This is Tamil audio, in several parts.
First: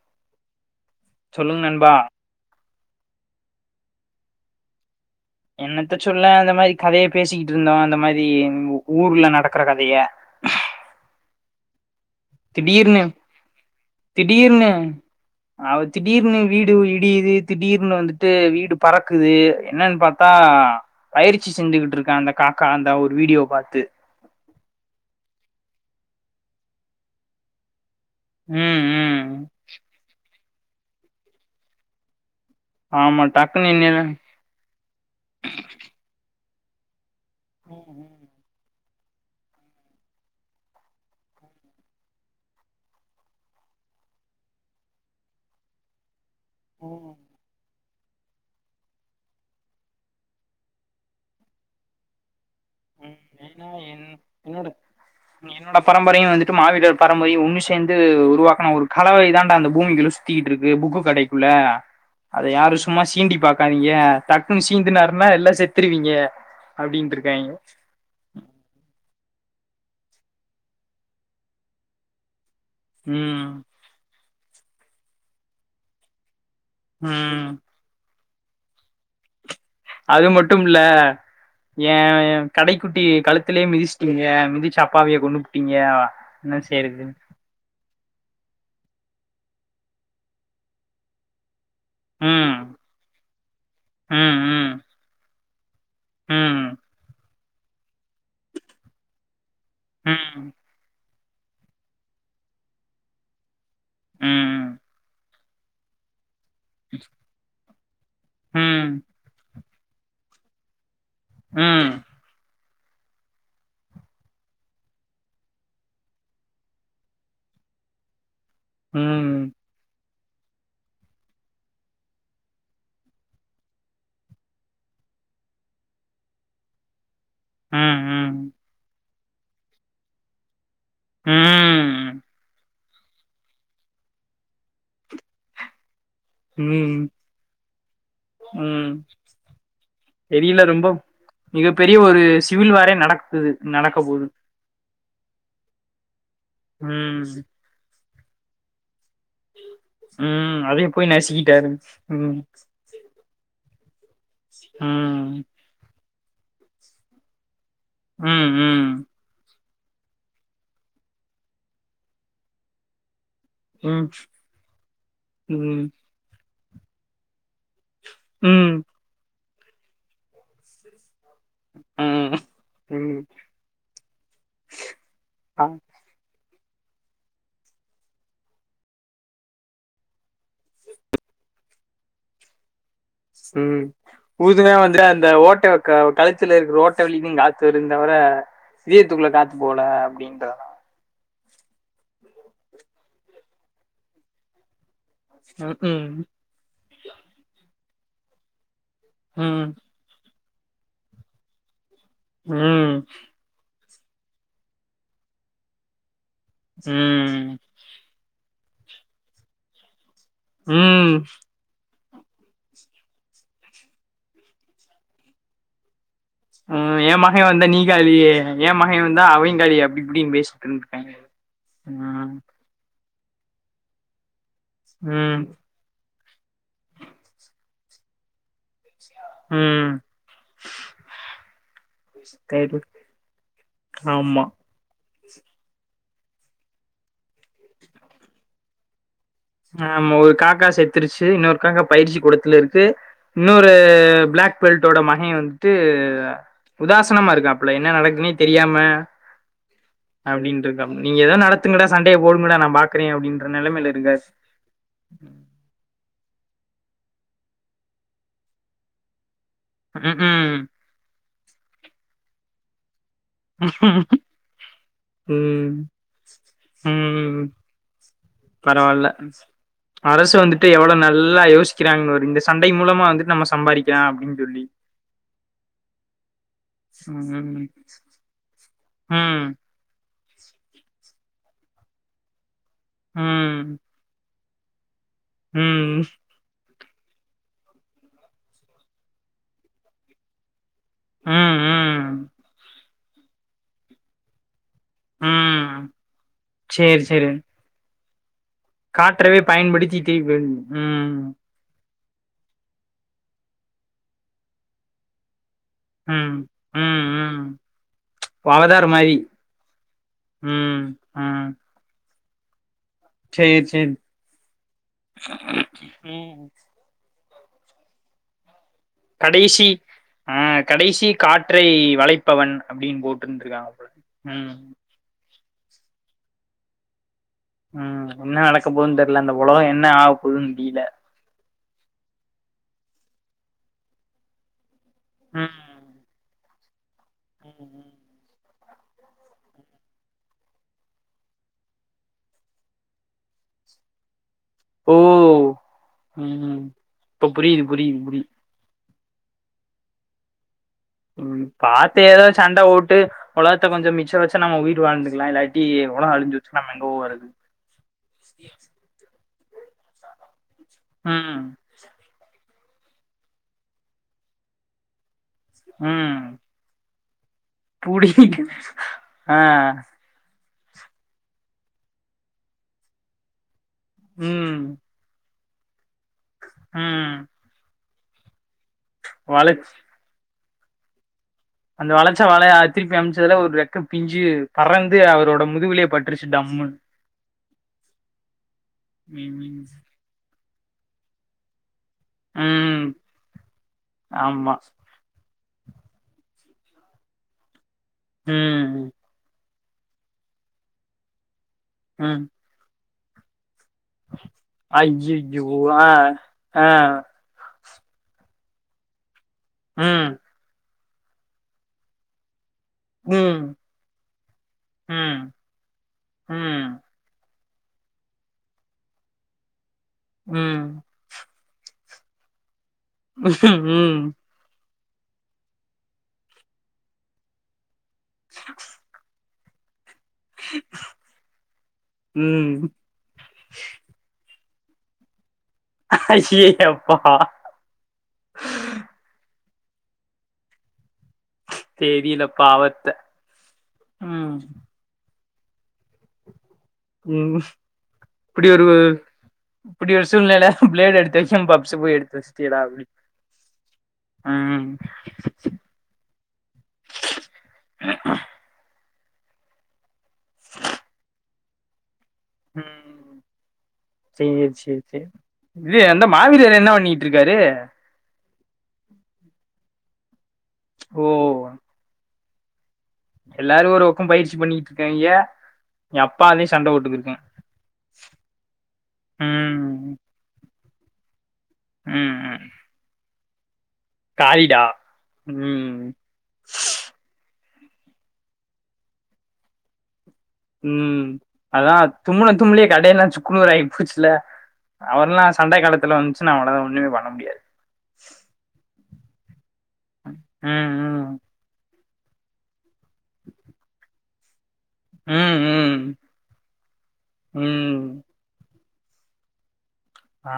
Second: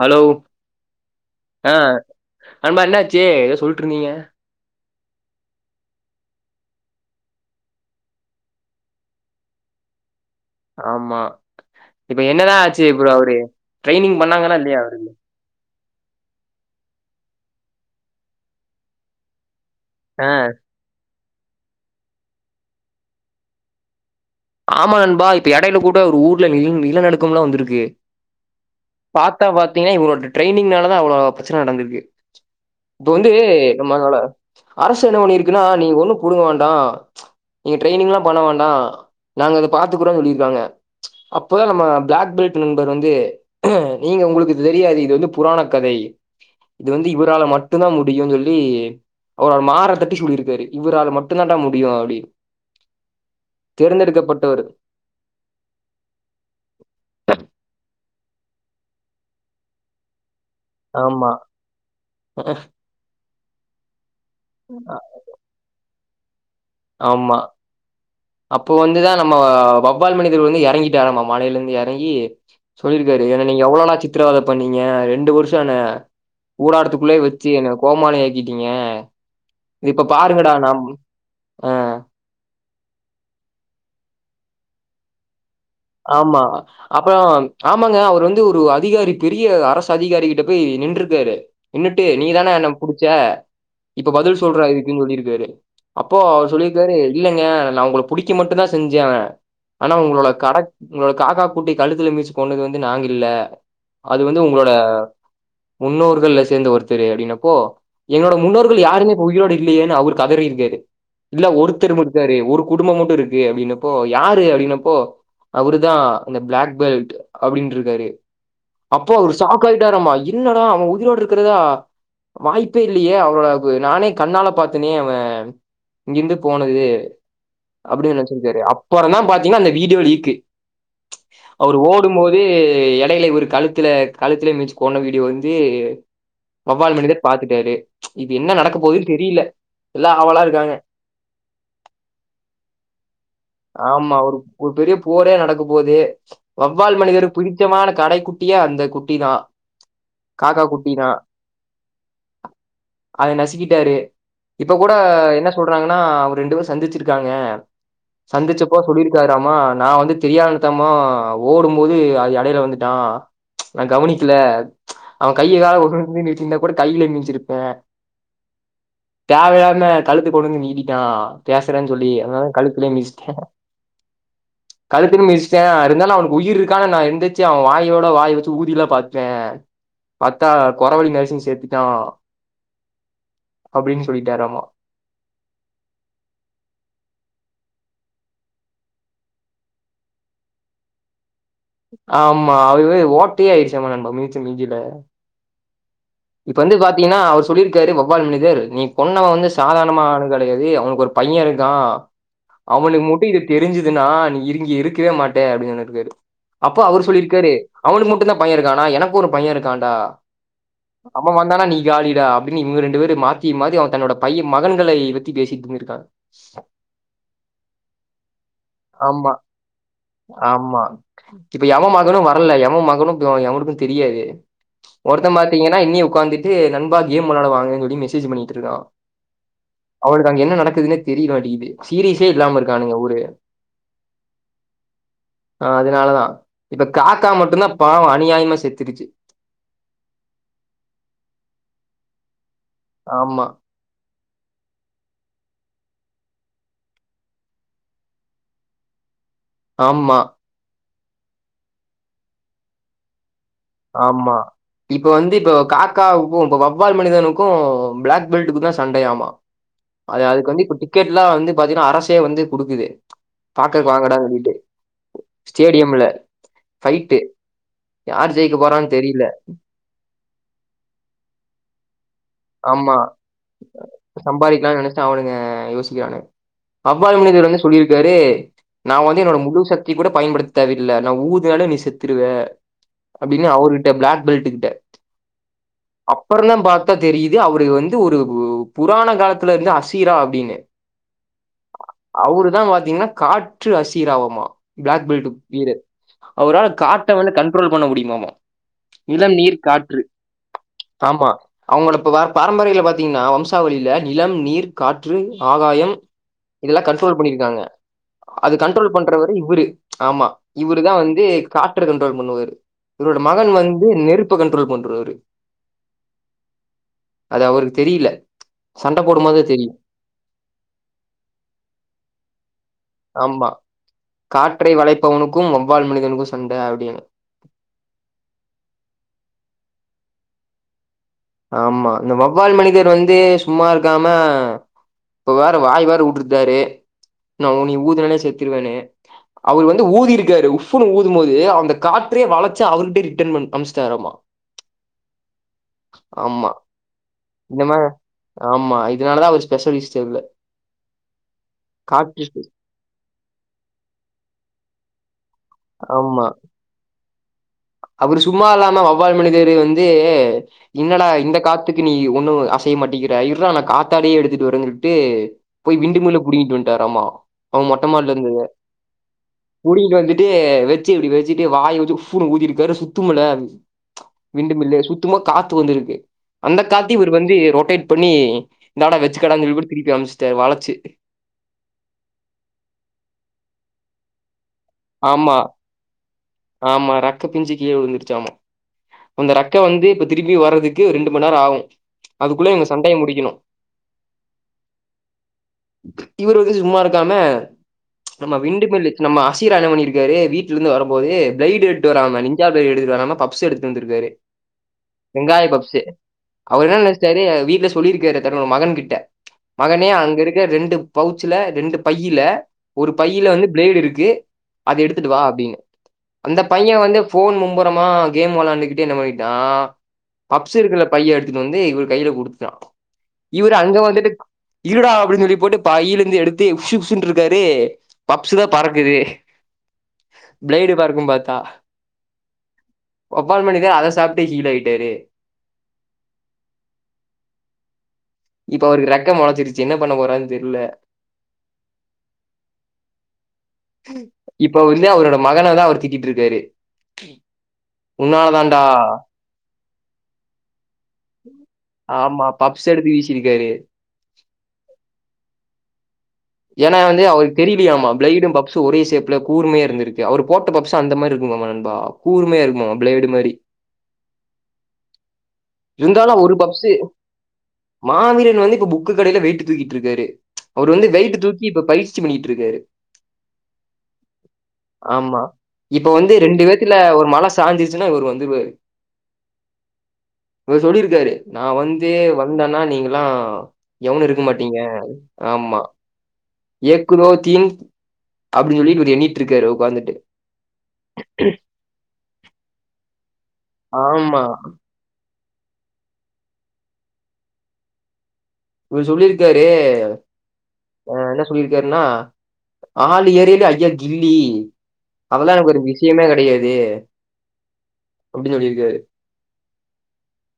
ஹலோ சொல்லுங்க ஆ நண்பா நண்பா என்னாச்சு ஏதோ சொல்லிட்டுருந்தீங்க என்னத்த சொல்ல அந்த மாரி கதைய பேசிக்கிட்டு இருந்தோம் அந்த மாரி ஊர்ல நடக்கற கதைய ஆமா இப்ப என்னதான் ஆச்சு திடீர்னு ஃப்ரோ அவரு ட்ரைனிங் பண்ணாங்களா இல்லையா அவரு அவரு திடீர்னு வீடு இடியுது திடீர்னு வந்துட்டு வீடு பறக்குது என்னன்னு ஆ. பாத்தா பயிற்சி செஞ்சிட்டு இருக்கு அந்த காக்கா அந்த ஒரு வீடியோ பாத்து ஆமா நண்பா இப்ப இடையில கூட ஒரு ஊர்ல நி நிலநடுக்கலாம் வந்திருக்கு உம் உம் பாத்தா பாத்தீங்கன்னா இவளோ டிரெயனிங்னால தா அவ்ளோ பிரச்சன நடந்திருக்கு இது ஆமா வந்து டக்குன்னு என்ன நம்மலோட அரசு என்ன பண்ணி இருக்குன்னா நீங்க ஒண்ணும் புடுங்க வேண்டாம் நீங்க ம், ம், ட்ரைனிங்லாம் பண்ண வேண்டாம் நாங்க அத பாத்துக்குறோம்னு சொல்லிருக்காங்க அப்போதான் நம்ம பிளாக் பெல்ட் நண்பர் வந்து நீங்க உங்களுக்கு தெரியாது இது வந்து புராண கதை இது வந்து ம், இவரால மட் டும் தா முடியும்னு சொல்லி அவர மாற தட்டி சொல்லிருக்காரு இவரால மட்டும்தான்ட முடியும் அப்டி ம். ஏன்னா என் தேர்ந்தெடுக்கப்பட்டவரு [unintelligible] என்னோட பரம்பரையும் வந்துட்டு மாவீர் பரம்பரையும் ஒன்னு சேந்து உருவாக்கண ஒரு கலவை இதாண்டா அந்த பூமிக்கு யூஸ் சுத்திட்டு இருக்கு புக்கு ஆமா கடைக்குள்ள அதை யாரும் சும்மா சீண்டி பாக்காதிங்க டக்குனு அ சீந்து நேருன எல்லாம் செ திருவீங்க அப்டின்ட்டு ஆமா இருக்காய்ங்க அப்போ வந்துதா நம்ம வவ்வால் மனிதர் வந்து எறங்கிட்டாறாமா மலைலந்து எறங்கி சொல்லிருக்காரு என்ன ம் நீங்க எவ்ளோலா சித்திரவத பண்ணீங்க ரெண்டு வர்ஷோ என்ன கூடாரத்துக்குள்ள ம் வச்சு என்ன கோமாளி ஆக்கிட்டீங்க இது இப்ப அது பாருங்கடா மட்டும் இல்ல நாம் அ ஏ கடைக்குட்டி கழுத்துலே மிதிச்சிட்டிங்க மிதிச்சு அப்பாவிய கொன்னு ஆமா அப்றோ ஆமாங்க அவர் வந்து ஒரு அதிகாரி பெரிய அரசு அதிகாரி கிட்ட போய் நின்றுக்காரு நின்னுட்டு நீ தானே ம் என்ன புடிச்ச இப்ப ம் பதில் சொல்றா ம் இதுக்குன் சொல்லிருக்காரு அப்போ அவர் ம் சொல்லிருக்காரு இல்லங்க நா உங்கள புடிக்க மட்டு தா செஞ்சே ஆனா உங்களோட ம் கட உங்களோட காக்கா குட்டி கழுத்துல மிதுச்சு கொன்னது வந்து நாங்கில்ல அது வந்து ம் உங்களோட முன்னோர்கள்ல சேர்ந்த ஒருத்தரு அப்டினப்போ எங்களோட முன்னோர்கள் ம் யாருமே இப்ப உயிரோட இல்லயேன் அவரு கதறிருக்காரு இல்ல ம் ஒருத்தருமட் இருக்காரு ஒரு குடும்போ மட்டு இருக்கு அப்டின்னப்போ யாரு அப்டின்னப்போ அவுரு தா இந்த பிளாக் பெல்ட் அப்டின்ருக்காரு ம் அப்போ அவரு ம் ஷாக் காய்டாறாமா இன்னடா அவே உயிரோடு இருக்றதா வாய்ப்பே இல்லியே அவர நானே கண்ணால பாத்தேனே அவே இங்கிர்ந்து போனது அப்டின் நெனச்சுருக்காரு அப்றோ தா பாத்தீங்னா அந்த வீடியோ லீக்கு ம் ம் எடைல இவுரு கழுத்துல கழுத்துல மிச்சு கொன்ன வீடியோ வந்து வவ்வால் ம் மனிதர் பாத்துட்டாரு இது என்ன நடக்க ம் போதுன் தெரில எல்லா ஆவலாருக்காங்க மிகப் பெரிய ஒரு சிவில் வாரே நடக்கு போது நடக்க ஆமா போது ஒரு ஒரு பெரிய போரே நடக்க போது வவ்வால் ம் மனிதரு புடித்தமான கடைக்குட்டியே அந்த குட்டி தா ம் அதையு போய் நசிக்கிட்டாரு ம் அத நசிக்கிட்டாரு இப்ப கூட ம். என்ன சொல்றாங்னா அவர் ரெண்டு பேரு சந்திச்சிருக்காங்க ம். சந்திச்சப்ப ம். சொல்லிருக்காறாமா நா வந்து தெரியா தனமா ஓடும்போது அது எடைல வந்துட்டா நா ம். கவனிக்கல அவே கைய கால ம். [inaudible] நீட்டிருந்தா கூட கைல மிதிச்சிருப்பே ம் தேவயில்லாம கழுத்து கொண்டு வந்து நீடிட்டா பேசுறேன் சொல்லி ம். அதனால கழுத்துலே ம். மிச்ட்டே கழுத்துல மிச்ட்டே ஆ. இருந்தாலு அவுனுக்கு உயிர்ருக்கு ஆனா நா எந்து ச்சு அவேன் வாயோட வாய் வச்சு ஊதிலா பாத்டே பாத்தா கொறவழி நசுங்கி செத்துட்டா ம் சொல்லிட்டாராமா ஊதுனா வந்து அந்த ஓட்ட க கழுத்துலருக்க ஓட்ட வழிலி காத்துருந்தவர இதயத்துகுள்ள காத்து போல அப்டின்றானா ஆ ஆமா அதுவே ஓட்டயாய்டுச்சாமா நண்பா மிச்ச மிதில ம் உம் இப்ப வந்து பாத்தீங்னா அவர் சொல்லிருக்காரு வவ்வால் மனிதர் நீ கொன்னவ வந்து ம். சாதாரணமா ஆள் கெடயாது அவனுக்கு ஒரு பையருக்கா ம். அவனுக்கு மட்டு இது தெரிஞ்சுதுனா நீ இருங்கி இருக்கவே மாட்டே அப்டின் சொன்னிருக்காரு அப்போ அவர் சொல்லிருக்காரு ம். அவனுக்கு மட்டுதா பையருக்கானா எனக்கு ஒரு பையருக்கான்டா ம். அவெ வந்தானா நீ காலிடா அப்டின் இவுங்க ரெண்டு பேரு மாத்தி மாத்தி அவ தன்னோட பையே மகன்களை பத்தி பேசிட்ருந்துருக்காங்க ம் எ மகே வந்தா நீ காலி எ மகே வந்தா ஆமா அவே காலி அப்டி இப்டின் ஆமா பேசிட்ருந்திருக்காய்ங்க இப்ப எவ மகனு வரல எவ மகனு எவனுக்கு தெரியாது ஒர்த்தே ம். பாத்தீங்க னா என்னிய உக்காந்துட்டு நண்பா கேம் வெளாட வாங்கன் சொல்லி மெசேஜ் பண்ணிட்ருக்கா ம் அவனுக்கு அங்க என்ன நடக்குதுனே தெரிய மாட்டிக்கிது சீரியஸே இல்லாம சரி. இருக்கானுங்க ஒரு ஆமா ஆ அதனாலதா இப்ப காக்கா மட்டுதா பாவோ அநியாயமா செத்துருச்சு ஆமா ஒரு காக்கா செத்துருச்சு இன்னொரு காக்கா பயிற்சி கூடத்துலருக்கு ஆமா இன்னொரு பிளக் பெல்ட்டோட மகே வந்துட்டு உதாசனமாருக்கு அப்பல என்ன நடக்குனே தெரியாம ஆமா அப்படின்ருக்கா நீங் ஏதோ நடத்துங்கடா சண்டே போடுங்கடா நா பாக்குறே அப்படின்ற நிலமைல இருக்கார் அ இப்ப வந்து இப்ப காக்கா உப்பொ பக்கொ ஃபுட்பால் மனிதனுக்கும் பிளாக் பெல்டக்கு தான் சண்டை ஆமா அது அதுக்கு ம்ஹும் வந்து குட்டி கிக்கெட்ல்லா வந்து பாத்தீங்கன்னா அரசே வந்து கொடுக்குது பாக்கக்கு வாங்கடா அப்டின்ட்டு ம் ஸ்டேடியம்ல ஃபைய்ட்டு ம் யாரு பரவால்ல அரசு வந்துட்டு எவ்வளோ நல்லா யோசிக்கிறாங்க ஒரு இன்னஸ் ஆமா சொல்லி சம்பாதிக்கலா நெனச்ட்டு அவனுங்க யோசிக்கிறானு அபால் முனிகள் வந்து ம் சொல்லியிருக்காரு நா வந்து என்னோட ம் முழு சத் கத்தி கூட பயபடுத்த தேவல்ல நா ஊதுனாலே நீ செத்துருவ அபபடின்னு ம் அவர்கிட்ட பிளாக் பெல்ட் கிட்ட ம் அப்புறோ தா பார் தெரியுது அவரு வந்து ஒரு புராண காலத்துலருந்து அசீரா அப்டின்னு ம் ம் அவுரு தா பாத்தீங்கன்னா காற்று அசிராவமா பிளக் பெல்ட் வீரர் ம் அவரால சேரி காட்ட சேரி வந்து கண்ட்ரோல் பண்ண முடியுமாமா நிலம், காற்றவே நீர், காற்று பயன்படுத்திட்டு ம் ஆமா அவங்களபா பாரம்பரில பாத்தீங்கன்னா வம்சாவளியில நிலம், நீர், காற்று, ஆகாயம் ம் இதெல்லா ம் கண்ட்ரோல் ம் பண்ணிருக்காங்க அது அவதார் கண்ட்ரோல் மாரி பண்றவரு இவரு ஆமா ம் இவருதா வந்து ம் காற்று கண்ட்ரோல் பண்ணுவாரு இவரோட மகன் சேரி வந்து சேரி நெருப்ப கண்ட்ரோல் பண்றவரு ம் அது அவருக்கு தெரில கடைசி ம் கடைசி காற்றை வளை ப்பவன் அப்படின் போட்டுருந்திருக்காங்க போல உம் இப்ப உனுக்கு வவ்வால் மனிதனுக்கு சண்ட அப்படினு ம் என்ன நடக்க போதுன்னு தெரில இந்த உலகோ என்ன ஆவ போகுதுன்னு முடியில ஆமா இந்த வவ்வால் மனிதர் வந்து சும்மாருக்காம இப்ப வேற வாய் ம் வேறு வுட்ருட்டாரு நோ நீ ஊதுனாலே செத்துருவன்னு அவர் வந்து ஊதிருக்காரு உஃப்ன்னு ஊதும் போது அந்த காத்தே வளைைச்சு அவருர்கிட்டே ரிட்டன் பண் அனுச்சுட்டுராமா ஓ ஆமா ம் இப்ப புரியுது இந்த மாதிரி புரியுது புரி ஆமா இதனாலதா அவரு ஸ்பெஷலிஸ்ட்ல்ல உம் பாத்து ஏதோ சண்ட ஓட்டு உலகத்த கொஞ்சோ மிச்சோ வச்சா நம்ம உயிர் வாழ்ந்துக்கலா இல்லா ட்டி எவ்ளோ அழிஞ்சுச்சன்னா நாம எங்க போறது அவரு சும்மால்லாம வவ்வால் மனிதரு வந்து என்னடா இந்த ம் காத் த்துக்கு நீ ஒண்ணு அசைய மாட்டிக்கிற இர்ரா நா காத்தாடிய எடுத்துட்டு வரன் சொல்ட்டு போய் விண்டு மில்ல ம் புடிங்கிட்டு வந்ட்டாராமா அவ மொட்ட மாடில இருந்தத புடிங்கிட்டு ஆ புடிங்கிட்டு வந்துட்டு வெ ச்சி இப்டி வச்சுட்டு வாய வச்சு உஃப்புன்னு ஊதிருக்காரு சுத்து முல்ல ம் விண்டுமில்லு சு த்தும்மா காத்து வந்துருக்கு அந்த காத்தயும் இவர் ம் வந்து ரொட்டேட் பண்ணி இந்தாட வச்சு கடானு சொல்லி வளச் கொடு திருப்பி அமுச்சிட்டாரு வளச்சு அந்த வளச்சா வளைய திருப்பி அமைச்சதுல ஒரு ரெக்க பிஞ்சு பறந்து அவரோட முதுவுலே பட்றுச்சு டம்மு ரக்க பிஞ்சு கீழ விழுந்துருச்சாமா அந்த ரக்க ம் வந்து இப்ப திருப்பி வர்றதுக்கு ரெண்டு மணி நேரோ ஆகு அதுக்குள்ளயு எங்க ம் சண்டைய முடிக்கணு ஆமா இவரு வந்து சும்மா இருக்காம நம்ம விண்டு மில் ம் நம்ம சீகாலாம் பண்ணிருக்கரு வீட்டல இருந்து வரும் போது பிளைடு எடுட்டு வராம ம் பிட்சா பிளை எடுத் வராமா பப்ஸ் எடுத் வந்திருக்காரு ஐயையோ வெங்காய பப்சு ஆ அவர் ஆ என்ன நெனச்சிட்டாரு வீட்ல சொல்லிருக்காரு தன்னோட மகன் கிட்ட மகனே ம் அங்க இருக்க ரெண்டு பவுச்சல ரெண்டு பையில ஒரு பையில ம் வந்து பிளேடு இருக்கு அத எடுத்துட்டு வா ம் அப்டின்னு அந்த ம் பைய வந்து வந்து ஃபோன் மும்புறமா கேம் வெளாண்டு கிட்டு என்ன பண்ணிட்டா பப்சு ம் இருக்குல பைய எடுத்துட்டு வந்து இவரு கையில கொடுத்துட்டா இவரு அங்க ம் வந்துட்டு இருடா அப்டின்னு சொல்லி போட்டு பையிலேந்து எடுத்து உஷு உஷு ன்றுக்காரு பப்ஸு லா பறக்குது பிளேடு பறக்கு பாத்தா ம் ஒப்பால் மணி தா அத சாப்ட்டு ஹீல் ஆயிட்டாரு அய்ய யப்பா இப்ப அவருக்கு ரக்க முளைச்சிருச்சு என்ன பண்ண போறாறுன்னு தெரில தெரில பாவத்த ம் இப்ப அவரு வந்து அவரோட மகன தா அவர் திட்டிட்டு இருக்காரு ம் உன்னால இப்டி தாண்டா ஒரு இப்டி ஒரு சூழ்நிலை ல பிளடு எடுத்து வைச்சே பப்ஸ் போய் எடுத்து வச்சுடயேடா செருப்பு வீசிருக்காரு ம் ஏன்னா வந்து அவருக்கு தெரியலியாமா பிளைடு பப் சோ ஒரே ஷேப்ல கூர்மையா இருந்துருக்கு அவரு போட்ட பப்ஸ் அந்த மாறி இருக்குமே நண்பா கூர்மையா இருக்குமா பிளேடு மாறி சேர் சேர் சேர் இது அந்த இருந்தாலு அவரு மாவீரர் பப்ஸு என்ன பண்ணிட்டு இருக்காரு மாவீரன் வந்து இப்ப புக்கு கடையில வெயிட்டு தூக்கிட்டு இருக்காரு ச் அவர் வந்து ஓ வெயிட்டு தூக்கி இப்ப பயிற்சி பண்ணிட்டு இருக்காரு எல்லாரு ஒரு பக்கோ பயிற்சி பண்ணிட்டு இருக்காங்க ஆமா இப்ப வந்து ரெண்டு பேத்துல ஒரு மல சாஞ்சிடுச்சுன்னா இவர் வந்துருவாரு ம் இவர் சொல்லிருக்காரு நா வந்து ம் ம் வந்தேன்னா நீங்கல்லா எவனு இருக்க மாட்டீங்க காளிடா ஆமா ம் ஏக் தோ தீன் அப்டி சொல்லி இவரு எண்ணிட்டு இருக்காரு உட்காந்துட்டு ம் அதா தும்முன தும்ளையே கடையெல்லா சுக்குன்னூரகி போச்சுல ஆமா அவர்ல்லா சண்ட காலத்துல வந்துச்சுனா அவளதா ஒண்ணுமே பண்ண முடியாது இவர் சொல்லிருக்காரு ம் ம் என்ன சொல்லிருக்காருன்னா ஆள் ஏரியில ஐயா கில்லி அதெல்லா எனக்கு ஒரு ம் விஷயமே கிடையாது ம் ம் அப்டி சொல்லிருக்காரு ஆ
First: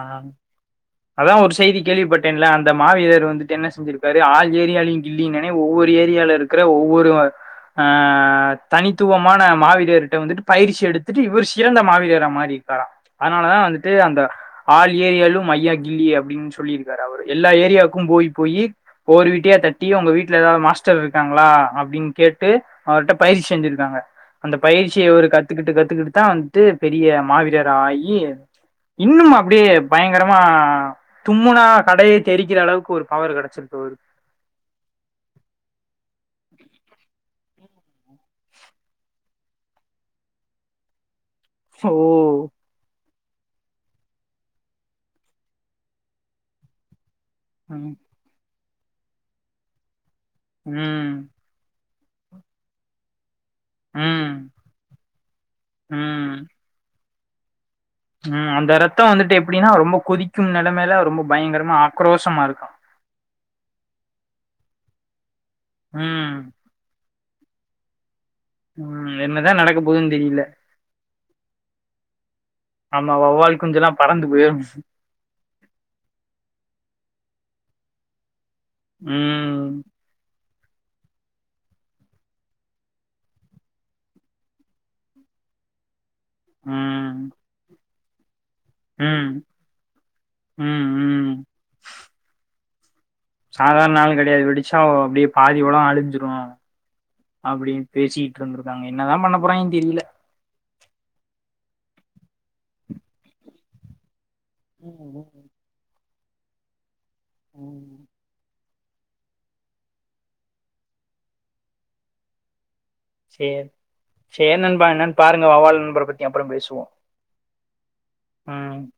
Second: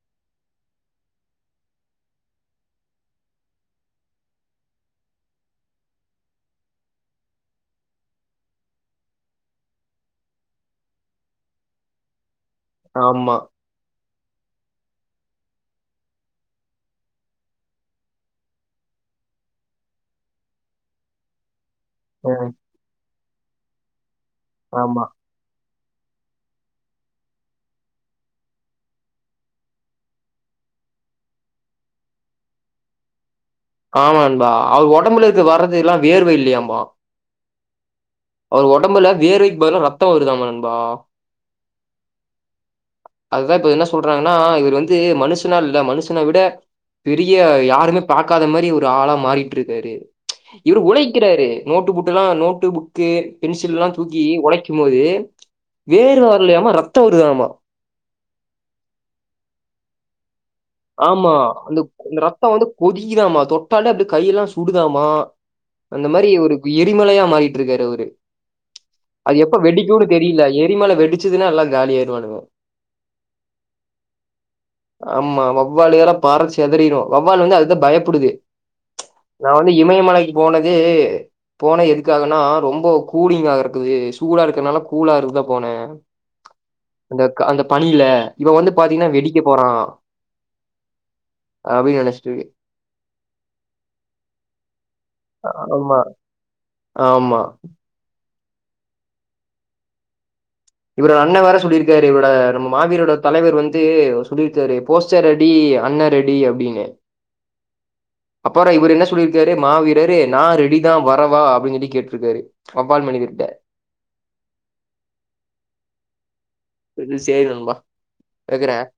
அதா ஒரு செய்தி கேள்விப்பட்டேன்ல அந்த மாவீரர் வந்துட்டு என்ன செல்லிருக்காரு ஆள் ஏரியாலயு கில்லினனே ஒவ்வொரு ஏரியால இருக்கிற ஒவ்வொரு ஆ தனித்துவமான மாவீரர்ட்ட வந்துட்டு பயிற்சி எடுத்துட்டு இவர் சிறந்த மாவிரரா மாறி தர ஆமா அதனாலதா வந்துட்டு அந்த ஆள் ஏரியாலும் ஐயா கில்லி அப்டின்னு சொல்லியிருக்கரு அவரு எல்லா ஏரியாவுக்கு போய் போயி ஒரு வீட்டயா தட்டி உங்க வீட்டுல ஏதாவது மாஸ்டர் இருக்காங்களா அப்டின்னு ம் கேட்டு அவர்கிட்ட பயிற்சி செஞ்சிருக்காங்க அந்த ஆமா பயிற்சிய இவரு கத் கத்துக்கிட்டு கத்துக்கிட்டு தா வந்துட்டு பெரிய மாவீரர் ஆகி இன்னும்மா அப்டியே பயங்கரமா தும்முனா கடையே தெரிக்கிற அளவுக்கு ஒரு பவர் கிடைச்சிட்டு ஆமா நண்பா அவர் ஒடம்புலேந்து வரது எல்லா வேர்வ இல்லியாம்பா அவர் உடம்புல வேர்வைக் பதிலா ரத்தம் வருதாம்பா நண்பா ஓ அதுதா இப்ப என்ன சொல்றாங்னா இவரு வந்து மனுஷுனா இல்ல மனுஷன விட பெரிய ம் யாருமே பாக்காத மாரி ஒரு ஆளா மாறிட்ருக்காரு இவுரு ம் உழைக்கிறாரு நோட்டு புட்டுலா நோட்டு புக்கு பென்சில்லா தூக்கி ம் ஒடைக்குபோது வேர்வ ம் வர்லியாம ரத்த வருதாமா ம் அந்த ரத்த வந்துட்டு எப்டினா ரொம்ப கொதிக்கும் நிலமைல ரொம்ப பயங்கரமா ஆக்ரோசமா இருக்கா கொதிக்கிதாமா தொட்டாலே அப்டி கையிலா சுடுதாமா அந்த மாரி ம் ஒரு எரிமலையா மாறிட்ருக்காரு அவுரு ம் அது என்னதா எப்ப நடக்க வெடிக்குனு போதுன்னு தெரில தெரியில எரிமல வெடிச்சுதுனா எல்லா காலியாய்ருவானுங்க ஆமா வவ்வால் குஞ்சுலா பறந்து பேய்ரு ஆமா வவ்வால் எலா பறஞ் செதறிரு வவ்வாலு வந்து அதுதா பயப்புடுது ம் இந்த இமயமலைக்கி போனது போன எதுக்காகனா ரொம்ப கூலிங்காக இருக்குது சூடா இருக்கற்னால கூல இருக்கதா போனே அந்த ம் க அந்த பணியில இவ வந்து பாத்தீங்னா ம் வெடிக்க போறா ம் ம் அப்டின் நெனச்டுர்கே சாதார் நாள் கெடையாது வெடிச்சா அப்டியே பாதிவளோ ஆமா அழிஞ்சிரு ஆமா அப்டின் பேசிட்ருந்திருக்காங்க என்னதா பண்ண போறாய்ங்கன் தெரியில இவரோட அண்ண வேர சொல்லியிருக்காரு இவரோட நம்ம மாவிரரோட தலைவர் வந்து சொல்லி வித்தாரே ம் போஸ்டர் அடி அண்ண ரெடி அப்டினு ம் அப்பறோ இவுரு என்ன சொல்லிருக்காரு மா வீரரே நா ரெடிதா வரவா அப்டிஞ் சொல்லி கேட்ருக்காரு அப்பால் மணிதி சேர் சேர் நண்பா என்னன் பாருங்க வவ்வால் நண்பர பத்தி அப்பற பேசுவோ இது சேர் நண்பா வைக்கிறே ம்